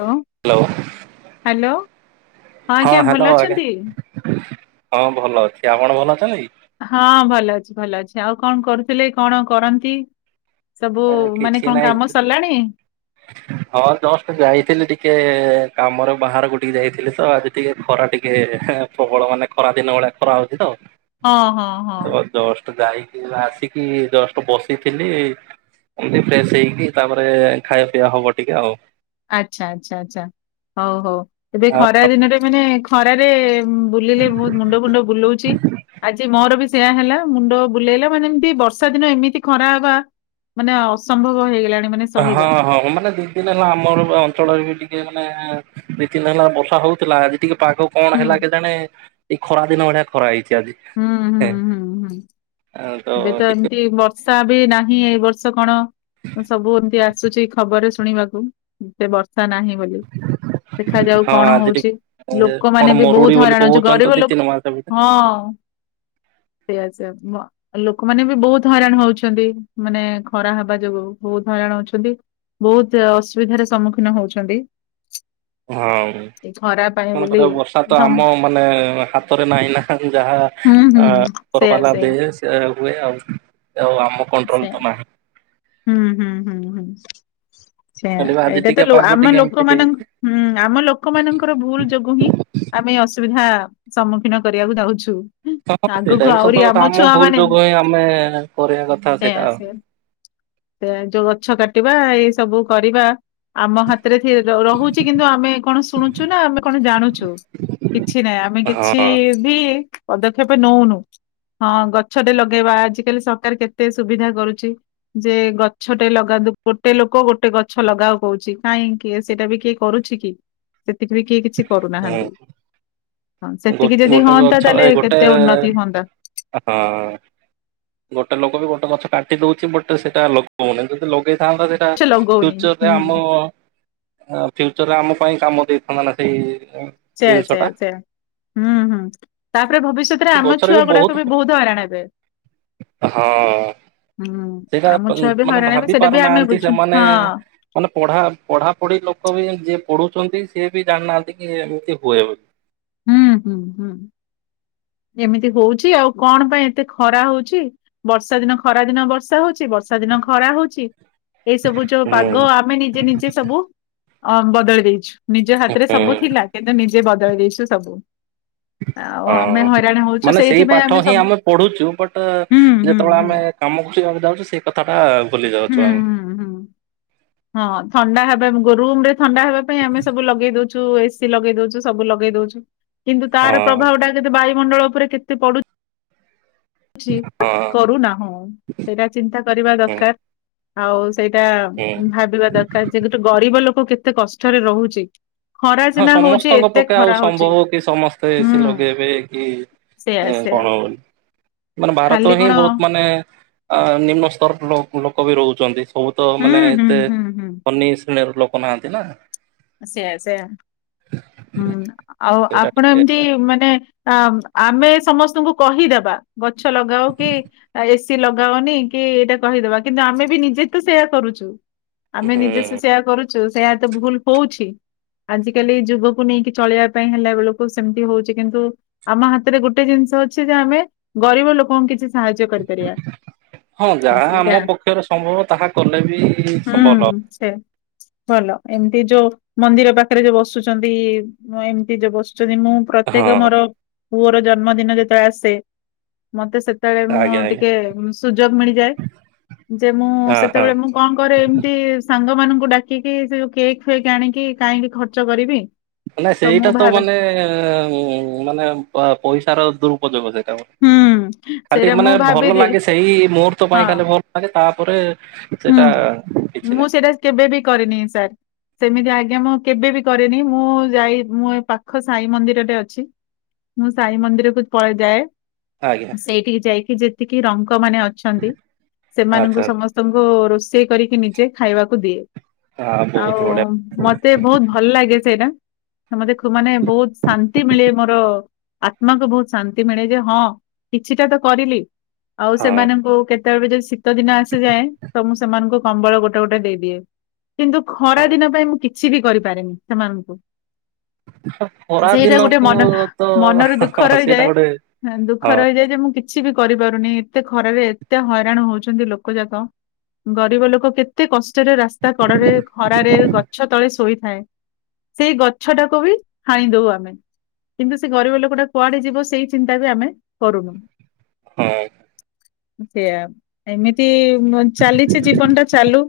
ଲୋ hello hello ହଁ ଆଜ୍ଞା hello ଭଲ ଆଜ୍ଞା ଅଛନ୍ତି? ହଁ ଭଲ ଅଛି। ଆପଣ ଭଲ ଅଛନ୍ତି? ହଁ ଭଲ ଅଛି ଭଲ ଅଛି ଆଉ କଣ କରୁଥିଲେ କଣ କରନ୍ତି? ସବୁ ମାନେ କିଛି କଣ ନାହିଁ କାମ ସରିଲାଣି? ହଁ ଜଷ୍ଟ ଯାଇଥିଲି ଟିକେ କାମରେ ବାହାରକୁ ଟିକେ ଯାଇଥିଲି ତ ଆଜି ଟିକେ ଖରା ଟିକେ ପ୍ରବଳ ମାନେ ଖରା ଦିନ ଭଳିଆ ଖରା ହଉଚି ତ। ହଁ ହଁ ହଁ। ତ ଜଷ୍ଟ ଯାଇକି ଏବେ ଆସିକି ଜଷ୍ଟ ବସିଥିଲି ଏମତି ଫ୍ରେଶ ହେଇକି ତାପରେ ଖାଇବା ପିଇବା ହବ ଟିକେ ଆଉ। ଆଚ୍ଛା ଆଚ୍ଛା ଆଚ୍ଛା ହଉ ହଉ ଏବେ ଖରା ଦିନଟେ ମାନେ ଖରାରେ ବୁଲିଲେ ବହୁତ ମୁଣ୍ଡ ଫୁଣ୍ଡ ବୁଲଉଛି ଆଜି ମୋର ବି ସେୟା ହେଲା ମୁଣ୍ଡ ବୁଲେଇଲା ମାନେ ଏମତି ବର୍ଷା ଦିନ ଏମିତି ଖରା ହବା ମାନେ ଅସମ୍ଭବ ହେଇଗଲାଣି ମାନେ ହଁ ସହିବା ହଁ ମାନେ ଦି ଦି ଦିନ ହେଲା ଆମର ଅଞ୍ଚଳରେ ବି ଟିକେ ମାନେ ଦିଇ ଦିନ ହେଲା ବର୍ଷା ହଉଥିଲା ଆଜି ଟିକେ ପାଗ କଣ ହୁଁ ହେଲା କେଜାଣି ଏଇ ଖରା ଦିନ ଭଳିଆ ଖରା ହେଇଛି ଆଜି। ହୁଁ ହୁଁ ହୁଁ ହୁଁ। ଆଉ ଟିକେ ସ୍ ବି ନାହିଁ ଏଇ ବର୍ଷ କଣ ସବୁ ଏମତି ଆସୁଛି ଖବରରେ ଶୁଣିବାକୁ ଏ ସେ ବର୍ଷା ନାହିଁ ବୋଲି ଦେଖାଯାଉ ହଁ କଣ ଆଜି ହଉଛି ଟିକେ କଣ ଲୋକମାନେ ବି ମରୁଡି ବହୁତ ବୋଲି ହଇରାଣ ହଛି କହୁଛନ୍ତି ତ ଗରିବ ଦି ଲୋକ ତିନି ମାସ ଭିତରେ ହଁ। ସେଇଆସ ଲୋକମାନେ ବି ବହୁତ ହଇରାଣ ହଉଛନ୍ତି ମାନେ ଖରା ହବା ଯୋଗୁ ବହୁତ ହଇରାଣ ହଉଛନ୍ତି। ବହୁତ ଅସୁବିଧାର ସମ୍ମୁଖୀନ ହଉଛନ୍ତି। ହଁ ଏଇ ଖରା ପାଇଁ କଣ ବୋଲି କରିବା ବର୍ଷା ତ ସମ- ଆମ ମାନେ ହାତରେ ନାହିଁ ନା ଯାହା ହୁଁ ହୁଁ ଅ ସେଇଆ କରବାଲା ସେଇଆ ଦ ସେ ହୁଏ ଆଉ ଆଉ ଆମ କଣ୍ଟ୍ରୋଲ ସେଇଆ ତ ନାହିଁ। ହୁଁ ହୁଁ ହୁଁ ହୁଁ ସେ ହେଲେ ଆଜି ଏଇଟା ଟିକେ ତ ପାଗ ଆମ ଟିକେ ଏମିତି ହେଇ ଲୋକମାନଙ୍କ ହୁଁ ଆମ ଲୋକମାନଙ୍କର ଭୁଲ ଯୋଗୁ ହିଁ। ଆମେ ଅସୁବିଧା ସମ୍ମୁଖୀନ କରିବାକୁ ଯାଉଛୁ। ହଁ ଆଗକୁ ସେଇଟା ବି ଆହୁରି ସତ କଥା ଆମ ଛୁଆ ଭୁଲ ମାନେ ଯୋଗୁଁ ହିଁ ଆମେ କରିବା କଥା ସେୟା ସେଇଟା ଆଉ ସେୟା ଯୋଉ ଗଛ କାଟିବା ଏଇ ସବୁ କରିବା। ଆମ ହାତରେ ରହୁଛି କିନ୍ତୁ ଆମେ କଣ ଶୁଣୁଛୁ ନା ଆମେ କଣ ଜାଣୁଛୁ? କିଛି ନାହିଁ ଆମେ କିଛି ହଁ ବି ପଦକ୍ଷେପ ନଉନୁ। ହଁ ଗଛଟେ ଲଗେଇବା ଆଜି କାଲି ସରକାର କେତେ ସୁବିଧା କରୁଛି। ଯେ ଗଛଟେ ଲଗାନ୍ତୁ ଗୋଟେ ଲୋକ ଗୋଟେ ଗଛ ଲଗା କହୁଛି କାହିଁକି ସେଇଟା ବି କିଏ କରୁଛି କି ସେତିକି ବି କିଏ କିଛି ହୁଁ କରୁନାହାନ୍ତି। ହଁ ସେତିକି ଯଦି ଗୋଟେ ହୁଅନ୍ତା ଗଛ ଏ ତାହେଲେ ଗୋଟେ କେତେ ଉନ୍ନତି ହୁଅନ୍ତା। ହଁ। ଗୋଟେ ଲୋକ ବି ଗୋଟେ ଗଛ କାଟି ଦଉଛି ବଟେ ସେଟା ଲଗଉନି ଯଦି ଲଗେଇଥାନ୍ତା ସେ ନା ଗଛ ଲଗଉନି ହୁଁ ଫ୍ୟୁଚରରେ ଆମ ଫ୍ୟୁଚରରେ ଆମ ପାଇଁ କାମ ଦେଇଥାନ୍ତା ନା ସେଇ ସେୟା ଜିନିଷ ଟା ସେୟା ସେୟା। ହୁଁ ହୁଁ ତାପରେ ଭବିଷ୍ୟତରେ ଆମ ଛୁଆ ଗୁଡାକ ବି ବହୁତ ହଇରାଣ ହେବେ। ହଁ ହୁଁ ଆମ ସେଇଟା ଛୁଆ ବି ମାନେ ହଇରାଣ ହେବେ ଭାବି ସେଇଟା ବି ଆମେ ପାରୁନାହାନ୍ତି ବୁଝୁନୁ ସେମାନେ ହଁ ମାନେ ପଢ଼ା ପଢ଼ାପଢ଼ି ଲୋକ ବି ଯିଏ ପଢ଼ୁଛନ୍ତି ସିଏ ବି ଜାଣିନାହାନ୍ତି କି ଏମିତି ହୁଏ ବୋଲି। ହୁଁ ହୁଁ ହୁଁ ଏମିତି ହଉଛି ଆଉ କଣ ପାଇଁ ଏତେ ଖରା ହଉଛି। ବର୍ଷା ଦିନ ଖରା ଦିନ ବର୍ଷା ହଉଛି ବର୍ଷା ଦିନ ଖରା ହଉଛି। ଏଇ ସବୁ ଯୋଉ ହୁଁ ପାଗ ଆମେ ନିଜେ ନିଜେ ସବୁ ଅ ବଦଳି ଦେଇଛୁ। ନିଜ ହାତରେ ହୁଁ ସବୁ ଥିଲା କିନ୍ତୁ ନିଜେ ବଦଳି ଦେଇଛୁ ସବୁ। ଆଉ ଆମେ ହଁ ହଇରାଣ ହଉଛୁ ମାନେ ସେଇ ସେଇଥିପାଇଁ ପାଠ ହିଁ ସବୁ ଆମେ ପଢୁଛୁ ବଟ ହୁଁ ହୁଁ ଯେତେବେଳେ ହୁଁ ଆମେ କାମ କରିବାକୁ ଯାଉଛୁ ସେଇ କଥା ଟା ଭୁଲି ହୁଁ ଯାଉଛୁ ଆ ହୁଁ ହୁଁ ହଁ ଥଣ୍ଡା ହବା ରୁମରେ ଥଣ୍ଡା ହେବା ପାଇଁ ଆମେ ସବୁ ଲଗେଇ ଦଉଛୁ ଏସି ଲଗେଇ ଦଉଛୁ ସବୁ ଲଗେଇ ଦଉଛୁ କିନ୍ତୁ ତାର ହଁ ପ୍ରଭାବ ଟା କେତେ ବାୟୁମଣ୍ଡଳ ଉପରେ କେତେ ପଡୁ ଛି ହଁ କରୁନାହୁ। ସେଇଟା ଚିନ୍ତା କରିବା ହୁଁ ଦରକାର ଆଉ ସେଇଟା ହୁଁ ଭାବିବା ଦରକାର। ଯେ କି ଗରିବ ଲୋକ କେତେ କଷ୍ଟରେ ରହୁଛି ଖରା ହଁ ସିନା ହଉଛି ସମସ୍ତଙ୍କ ଏତେ ପକ୍ଷେ ଆଉ ଖରା ହଉଛି। ସମ୍ଭବ ସମସ୍ତେ ହୁଁ ଏସି ଲଗେଇବେ କି ସେୟା ସେୟା କଣ ହବନି? ମାନେ ଖାଲି ଭାରତର ହିଁ କଣ ବହୁତ ମାନେ ଆ ନିମ୍ନ ସ୍ତରରେ ଲୋକ ବି ରହୁଛନ୍ତି ସବୁ ତ ହୁଁ ମାନେ ହୁଁ ଏତେ ହୁଁ ହୁଁ ବନି ଶ୍ରେଣୀର ଲୋକ ନାହାନ୍ତି ନା। ସେୟା ସେୟା ହୁଁ ଆଉ ସେଇଟା ଆପଣ ଟିକେ ଏମିତି ମାନେ ଆ ଆମେ ସମସ୍ତଙ୍କୁ କହିଦେବା ଗଛ ଲଗାଅ କି ଏସ୍ କି ଲଗାଅନି କି ଏଇଟା କହିଦବା କିନ୍ତୁ ଆମେ ବି ନିଜେ ତ ସେୟା କରୁଚୁ। ଆମେ ନିଜେ ସେ ହୁଁ। ସେୟା କରୁଚୁ ସେୟା ଏ ତ ଭୁଲ କୋଉଠି? ଆଜିକାଲି ଯୁବକୁ ନେଇକି ଚଳେଇବା ପାଇଁ ହେଲା ବେଳକୁ ସେମିତି ହଉଚି କିନ୍ତୁ ଆମ ହାତରେ ଗୋଟେ ଜିନିଷ ଅଛି ଯେ ଆମେ ଗରିବ ଲୋକଙ୍କୁ କିଛି ସାହାଯ୍ୟ କରିପାରିବା। ହଁ ଯାହା ସେଇଟା ଆମ ପକ୍ଷରେ ସମ୍ଭବ ତାହା କଲେ ବି ସମ୍ଭବ। ସେୟା। ଭଲ ଏମିତି ଯୋଉ ମନ୍ଦିର ପାଖରେ ଯୋଉ ବସୁଚନ୍ତି ଏମିତି ଯୋଉ ବସୁଚନ୍ତି ମୁଁ ପ୍ରତ୍ୟେକ ହଁ। ମୋର ପୁଅର ଜନ୍ମଦିନ ଯେତେବେଳେ ଆସେ ମୋତେ ସେତେବେଳେ ମୁଁ ଆଜ୍ଞା ଆଜ୍ଞା ଟିକେ ସୁଯୋଗ ମିଳିଯାଏ। ଯେ ମୁଁ ହଁ ହଁ। ସେତେବେଳେ ମୁଁ କଣ କରେ ଏମିତି ସାଙ୍ଗ ମାନଙ୍କୁ ଡାକିକି ସେଯୋଉ କେକ୍ ଫେକ୍ ଆଣିକି କାହିଁକି ଖର୍ଚ୍ଚ କରିବି। ନା ମୁଁ ସେଇଟା ତ ଭାବେ ମାନେ ଉ ମାନେ ପଇସାର ଦୁରୁପଯୋଗ ସେଇଟା ହବ। ହୁଁ ଖାଲି ସେଇଟା ମାନେ ମୁଁ ଭଲ ଭାବିଦିଏ ଲାଗେ ସେଇ ମୁହୂର୍ତ୍ତ ହଁ ପାଇଁ ଖାଲି ଭଲ ମାନେ ତାପରେ ହୁଁ ସେଟା କିଛି ମୁଁ ନାହିଁ। ସେଇଟା କେବେ ବି କରିନି ସାର୍। ସେମିତି ଆଜ୍ଞା ମୁଁ କେବେବି କରେନି ମୁଁ ଯାଇ ମୁଁ ପାଖ ସାଇ ମନ୍ଦିରରେ ଅଛି। ମୁଁ ସାଇ ମନ୍ଦିରକୁ ପଳେ ଯାଏ। ଆଜ୍ଞା। ସେଇଠିକି ଯାଇକି ଯେତିକି ରଙ୍ଗ ମାନେ ଅଛନ୍ତି ସେମାନଙ୍କୁ ଆଚ୍ଛା ସମସ୍ତ ଙ୍କୁ ରୋଷେଇ କରିକି ନିଜେ ଖାଇବାକୁ ଦିଏ ଆଉ ବହୁତ ବଢିଆ ମ ମତେ ବହୁତ ଭଲ ଲାଗେ ସେଇଟା ମୋତେ ମାନେ ବହୁତ ଶାନ୍ତି ମିଳେ ମୋର ଆତ୍ମାକୁ ବହୁତ ଶାନ୍ତି ମିଳେ ଯେ ହଁ କିଛିଟା ତ କରିଲି। ଆଉ ହଁ। ସେମାନଙ୍କୁ କେତେବେଳେ ଯଦି ଶୀତ ଦିନ ଆସ ଯାଏ ତ ମୁଁ ସେମାନଙ୍କୁ କମ୍ବଳ ଗୋଟେ ଗୋଟେ ଦେଇଦିଏ କିନ୍ତୁ ଖରା ଦିନ ପାଇଁ ମୁଁ କି କିଛି ବି କରିପାରେନି ସେମାନଙ୍କୁ। ଖରା ସେଇଟା ଗୋଟେ ଦିନକୁ ମନର ତ ମନରେ ଦୁଃଖ ସେଇଟା ରହିଯାଏ‌। ଗୋଟେ ହଁ ଦୁଃଖ ହଁ ରହିଯାଏ ଯେ ମୁଁ କିଛି ବି କରିପାରୁନି ଏତେ ଖରାରେ ଏତେ ହଇରାଣ ହଉଚନ୍ତି ଲୋକ ଲୋକ ଯାକ ଗରିବ ଲୋକ କେତେ କଷ୍ଟରେ ରାସ୍ତା କଡରେ ଖରାରେ ଗ ଗଛ ତଳେ ଶୋଇଥାଏ ସେଇ ଗଛ ଟାକୁ ବି ହାଣି ଦଉ ଆମେ। କିନ୍ତୁ ସେ ଗରିବ ଲୋକଟା କୁଆଡେ ଯିବ ସେଇ ଚିନ୍ତା ବି ଆମେ କରୁନୁ। [unintelligible] ସେଆ ଏମିତି ଚାଲିଚି ଜୀବନ ଟା ଚାଲୁ।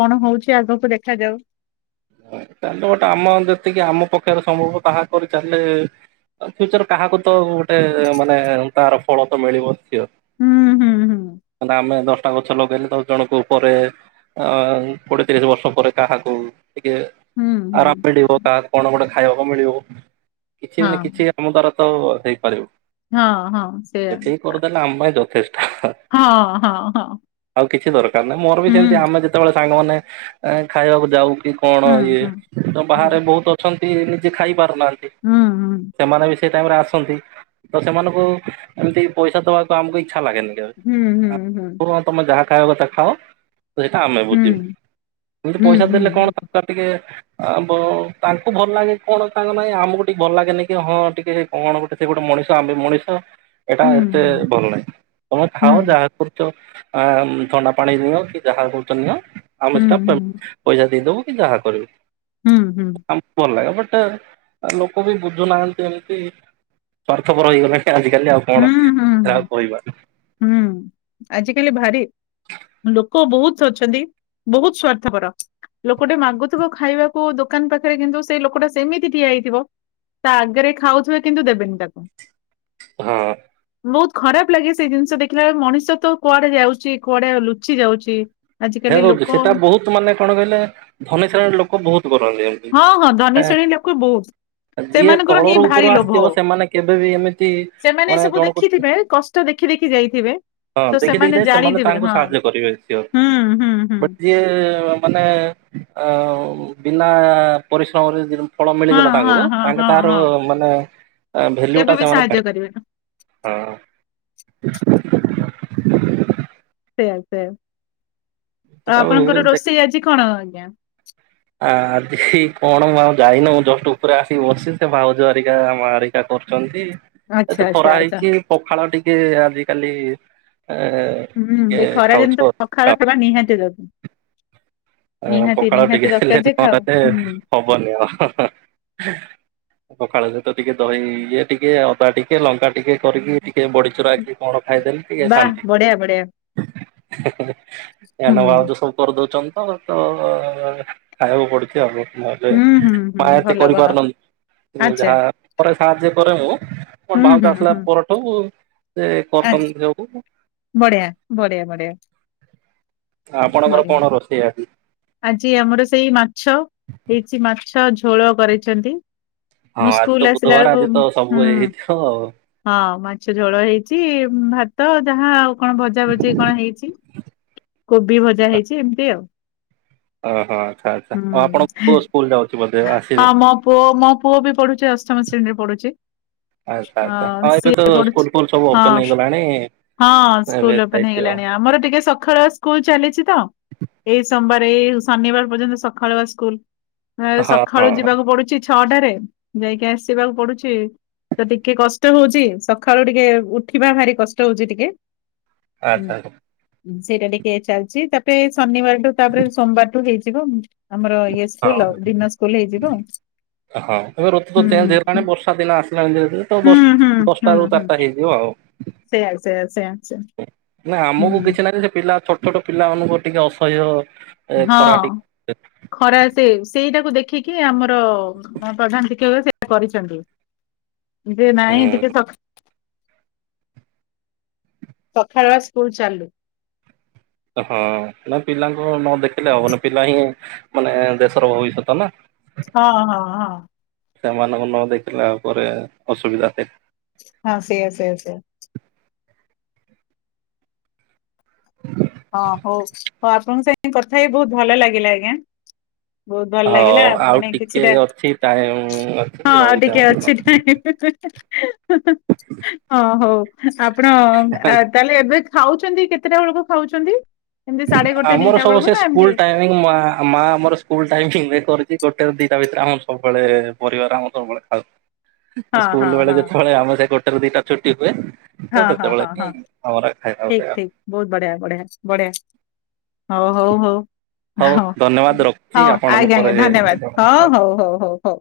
କଣ ହଉଚି ଆଗକୁ ଦେଖାଯାଉ। [unintelligible] ଗୋଟେ ଆମ ଯେତିକି ଆମ ପଖରେ ସମ୍ଭବ ତାହା କରି ଚାଲିଲେ ଫ୍ୟୁଚର କାହାକୁ ତ ଗୋଟେ ମାନେ ତାର ଫଳ ତ ମିଳିବ। ସିଓର୍ ହୁଁ ହୁଁ ହୁଁ [unintelligible] ଆମେ ଦଶଟା କରୁ ଗଛ ଲଗେଇଲେ ତାକୁ ଜଣଙ୍କ ଉପରେ ଅ କୋଡିଏ ତିରିଶ ବର୍ଷ ପରେ କାହାକୁ ଟିକେ ହୁଁ ହୁଁ ଆରାମ ମିଳିବ କାହାକୁ କଣ ଗୋଟେ ଖାଇବାକୁ ମିଳିବ କିଛି ନା ହଁ। କିଛି ଆମ ଦ୍ଵାରା ତ ହେଇପାରିବ ହଁ ହଁ ସେଇଆ ଏତିକି କରିଦେଲେ ଆମ ପାଇଁ ଯଥେଷ୍ଟ। ହଁ ହଁ ହଁ। ଆଉ କିଛି ଦରକାର ନାହିଁ ମୋର ବି ହୁଁ ସେମତି ଆମେ ଯେତେବେଳେ ସାଙ୍ଗମାନେ ଖାଇବାକୁ ଯାଉ କି କଣ ହୁଁ ଇଏ ହୁଁ ତ ହୁଁ ବାହାରେ ବହୁତ ଅଛନ୍ତି ନିଜେ ଖାଇ ପାରୁନାହାନ୍ତି। ହୁଁ, ହୁଁ। ସେମାନେ ବି ସେଇ ଟାଇମରେ ଆସନ୍ତି, ତ ସେମାନଙ୍କୁ ଏମିତି ପଇସା ଦବାକୁ ଆମକୁ ଇଚ୍ଛା ଲାଗେନି। ହୁଁ ହୁଁ ପୁଅ ତମେ ଯାହା ଖାଇବା କଥା ଖାଅ? ସେଇଟା ଆମେ ହୁଁ ବୁଝିବୁ, ଏମିତି ହୁଁ ପଇସା ହୁଁ ହୁଁ ଦେଲେ କଣ [unintelligible] ଟିକେ ଆ ବ ତାଙ୍କୁ ଭଲ ଲାଗେ କଣ ତାଙ୍କ ନାଇଁ ଆମକୁ ଟିକେ ଭଲ ଲାଗେନ କି ହଁ ଟିକେ କଣ ଗୋଟେ ସେ ଗୋଟେ ମଣିଷ ଆମେ ମଣିଷ ଏଟା ହୁଁ ଏତେ ଭଲ ନାହିଁ? ତମେ ହୁଁ ହୁଁ ଖାଅ ଯାହା କରୁଛ ଆ ଥଣ୍ଡା ପାଣି ନିଅ କି ଯାହା କହୁଚ ନିଅ। ଆମେ ହୁଁ ସେଟା ପେମ୍ ପଇସା ଦେଇଦେବୁ କି ଯାହା କରିବୁ। ହୁଁ, ହୁଁ। ଆମକୁ ଭଲ ଲାଗେ, ବଟ୍ ଆ ଲୋକ ବି ବୁଝୁନାହାନ୍ତି ଏମତି। ସ୍ୱାର୍ଥପର ହେଇଗଲେଣି ଆଜିକାଲି ଆଉ କଣ ହୁଁ ହୁଁ କାହାକୁ କହିବା? ହୁଁ, ଆଜିକାଲି ଭାରି ଲୋକ ବହୁତ ଅଛନ୍ତି, ବହୁତ ସ୍ଵାର୍ଥପର, ଲୋକଟେ ମାଗୁଥିବ ଖାଇବା- କୁ ଦୋକାନ ପାଖରେ କିନ୍ତୁ ସେଇ ଲୋକଟା ସେମିତି ଠିଆ ହେଇଥିବ। ତା ଆଗରେ ଖାଉଥିବେ କିନ୍ତୁ ଦେବେନି ତାକୁ। ହୁଁ ବହୁତ ଖରାପ ଲାଗେ ସେଇ ଜିନିଷ ଦେଖିଲା ବେଳୁ ମଣିଷ ତ କୁଆଡେ ଯାଉଛି କୁଆଡେ ଲୁଚି ଯାଉଛି? ହେୟା ଆଜିକାଲି କହୁଛି ଲୋକ ସେଟା ବହୁତ ମାନେ କଣ କହିଲେ ଧନୀଶ୍ରେଣୀ ଲୋକ ବହୁତ କରନ୍ତି। ହଁ ହଁ ଏ ଧନୀଶ୍ରେଣୀ ଲୋକ ବହୁତ। ଯିଏ ସେମାନଙ୍କର ହିଁ ତଳରୁ ଉପରୁ ଭାରି ଲୋଭ, ଆସିଥିବ ସେମାନେ କେବେ ବି ଏମିତି ସେମାନେ ଏ ମାନେ ସବୁ ଜଣକୁ ଦେଖିଥିବେ କଷ୍ ଷ୍ଟ ଦେଖି ଦେଖି ଯାଇଥିବେ, ହଁ ତ ଦେଖି ଦେଖି ସେମାନେ ଯାଇ ଜାଣିଥିବେ ତାଙ୍କୁ ହଁ, ସାହାଯ୍ୟ କରିବେ ସିଓର ହୁଁ, ହୁଁ ହୁଁ। ବଟ ଯିଏ ମାନେ ଅ ବିନା ପରିଶ୍ରମରେ [unintelligible] ଫଳ ହଁ ମିଳିଗଲା ତାଙ୍କୁ ହଁ ହଁ ତାଙ୍କେ ହଁ ତାହାର ହଁ ମାନେ ଆ କେବେ ଭେଲ୍ୟୁଟା ବି ସେମାନେ ସାହାଯ୍ୟ କାଢ଼ି କରିବେ ହଁ ସେଇଆ ସେୟା, ଆଉ ସେଟା ଆପଣଙ୍କର ରୋଷେଇ ଆଜି କଣ ଆଜ୍ଞା? ଆ ଆଜି କଣ ମୁଁ ଆଉ ଯାଇନଉ ଜଷ୍ଟ ଉପରେ ଆସିକି ବସିଚି ସେ ଭାଉଜ ହେରିକା ମାରି ଚା କରୁଛନ୍ତି। ଆଚ୍ଛା ଏତ ଆଚ୍ଛା ଖରା ଆଚ୍ଛା ହେଇଛି ପଖାଳ ଟିକେ ଆଜିକାଲି ଏ ହୁଁ ଟିକେ ଏ ଖରାଦିନ ଖାଉଛୁ ତ ଆଉ। ପଖାଳ ଖାଇବା ନିହାତି ଦ ଏଁ ପଖାଳ ଟିକେ [unintelligible] ନହେଲେ ହୁଁ ହବନି ଆଉ। ପଖାଳ ସହିତ ଟିକେ ଦହି ଇଏ ଟିକେ ଅଦା ଟିକେ ଲଙ୍କା ଟିକେ କରିକି ଟିକେ ବଡ଼ି ଚୁରା କି କଣ ଖାଇଦେଲେ ଟିକେ ବାଃ ଶାନ୍ତି। ବଢିଆ ବଢିଆ [unintelligible] ହୁଁ କରିଦଉଛନ୍ତି ତ, ତ ଖାଇବାକୁ ପଡୁଛି ଆଗ। ନହେଲେ ହୁଁ ହୁଁ ହୁଁ ମା ଏତେ ଭଲ ଭଲ କରିପାରୁନାହାନ୍ତି, ଆଚ୍ଛା ଯାହା ପରେ ସାହାଯ୍ୟ କରେ ମୁଁ, କଣ ହୁଁ ଭାଉଜ ହୁଁ ଆସିଲା ହୁଁ ପରଠୁ ସେ କଟନ୍ତି ସବୁ। ବଢ଼ଆ, ବଢ଼ିଆ ବଢ଼ିଆ। ଆପଣଙ୍କର କଣ ରୋଷେଇ ଆଜି? ଆଜି ଆମର ସେଇ ମାଛ, ହେଇଛି ମାଛ ଝୋଳ କରିଛନ୍ତି। ହଁ ମୁ ଆଜି ତ ସ୍କୁଲ୍ ଆସିଲା ବୁଧବାର ବେଳକୁ ଆଜି ତ ସବୁ ହୁଁ। ହେଇଥିବ ଆଉ ହଁ ମାଛ ଝୋଳ ହେଇଛି, ଭାତ ଯାହା ଆଉ। କଣ ଭଜା ଭଜି କଣ ହେଇଛି, କୋବି ଭଜା ହେଇଛି ଏମିତି ଆଉ। ଓହୋ ଆଚ୍ଛା ଆଚ୍ଛା ଆଚ୍ଛା, ଆଉ ଆପଣ ହୁଁ କୋଉ ସ୍କୁଲ ଯାଉ ହଁ ମୋ ପୁଅ ମୋ ପୁଅ ବି ପଢୁଛି ଅଷ୍ଟମ ଶ୍ରେଣୀରେ ପଢୁଛି। ଆଚ୍ଛା ଅ ଆଚ୍ଛା, ହଁ ଏବେ ତ ସିଏ ପଢୁଛି। ସ୍କୁଲ୍ ଫୁଲ୍ ସବୁ ହଁ ଓପେନ ହେଇଗଲାଣି। ହଁ ଏବେ ସ୍କୁଲ ଓପେନ ଯାଇଥିବ। ହେଇଗଲାଣି ଆମର ଟିକେ ସଖାଳ ସ୍କୁଲ ଚାଲିଛି ତ ଏଇ ସୋମବାର ଏଇ ଶନିବାର ପର୍ଯ୍ୟନ୍ତ ସକାଳ ବା ସ୍କୁଲ ହଁ ସକାଳୁ ହଁ ଯିବାକୁ ପଡୁଛି ଛଅଟାରେ ଯାଇକି ଆସିବାକୁ ପଡୁଛି ତ ଟିକେ କଷ୍ଟ ହଉଚି ସକାଳୁ ଟିକେ ଉଠିବା ଭାରି କଷ୍ଟ ହଉଚି ଟିକେ ହୁଁ ଆଚ୍ଛା ଆଚ୍ଛା ସେଇଟା ଟିକେ ଚାଲିଛି ତାପରେ ଶନିବାରଠୁ ତାପରେ ସୋମବାରଠୁ ହେଇଯିବ ଆମର ଇଏ ସ୍କୁଲ ହଁ ଆଉ ଦିନ ସ୍କୁଲ ହେଇଯିବ ହଁ ଏବେ ଋତୁ ହୁଁ ତ ଚେଞ୍ଜ ହେଲାଣି ବର୍ଷା ଦିନ ଆସିଲାଣି ଧୀରେ ଧୀରେ ତ ହୁଁ ଦଶ ହୁଁ ଦଶଟା ରୁ ଚାରିଟା ହେଇଯିବ ଆଉ ସେଇଆ ସେଇଆ ସେଇଆ ନା ଆମକୁ କିଛି ନାହିଁ ସେ ପିଲା ଛୋଟ ଛୋଟ ପିଲାମାନାନଙ୍କୁ ଟିକେ ଅସହ୍ୟ ଏ ଖରା ହଁ ଟିକେ ଖରା ସେ ସେଇଟାକୁ ଦେଖିକି ଆମର ହଁ ପ୍ରଧାନ ଶିକ୍ଷକ ସେ କରିଛନ୍ତି ଯେ ନାଇଁ ଟିକେ ହୁଁ ଥ ସକାଳୁଆ ସ୍କୁଲ ଚାଲୁ ହଁ ନା ପିଲାଙ୍କୁ ନ ଦେଖିଲେ ହବନି ପିଲା ହିଁ ମାନେ ଦେଶର ଭବିଷ୍ୟତ ନା ହଁ ହଁ ହଁ ସେମାନଙ୍କୁ ନ ଦେଖିଲା ପରେ ଅସୁବିଧା ହଁ ସେଇୟା ସେଇଆ ସେଇଆ ହଁ ହଉ ହଉ ଆପଣଙ୍କ ସାଙ୍ଗେ କଥା ହେଇକି ବହୁତ ଭଲ ଲାଗିଲା ଆଜ୍ଞା ବହୁତ ଭଲ ଲାଗିଲା ହଉ ଆଉ ମାନେ ଟିକେ କିଛିଟା ଅଛି ଟାଇମ ଅଛି ହଁ ଆଉ ଟିକେ ରହିଥାନ୍ତୁ ଅଛି ନା ହଁ ହଉ ଆପଣ ଆ ତାହେଲେ ଏବେ ଖାଉଛନ୍ତି କେତେଟା ବେଳକୁ ଖାଉଛନ୍ତି ଏମିତି ସାଢେ ଗୋଟେ ଦିଟା ବେଳକୁ ନା ଏମିତି ନାଇଁ ମା ମା ଆମର ସ୍କୁଲ ଟାଇମ କରିଛି ଗୋଟେରେ ଦିଟା ଭିତରେ ଆମ ସବୁବେଳେ ପରିବାର ଆମ ସବୁବେଳେ ହଁ ଆଉ ହଁ ସ୍କୁଲ ବେଳେ ହଁ ଯେତେବେଳେ ଆମ ସେ ଗୋଟେରେ ଦିଟା ଛୁଟି ହୁଏ ତ ହଁ ହଁ ସେତେବେଳେ ହଁ କି ହଁ ଆମର ଖାଇବା ଠିକ [unintelligible] ଠିକ ବହୁତ ବଢିଆ ବଢିଆ ବଢିଆ ହଉ ହଉ ହଉ ହଉ ହଁ ଧନ୍ୟବାଦ ରଖୁଛି ହଉ ଆପଣଙ୍କୁ ଆଜ୍ଞା ପରେ ଆଜ୍ଞା କେତେବେଳେ ଧନ୍ୟବାଦ କଥା ହଉ ହବା। ହଉ ହଉ ହଉ ହଉ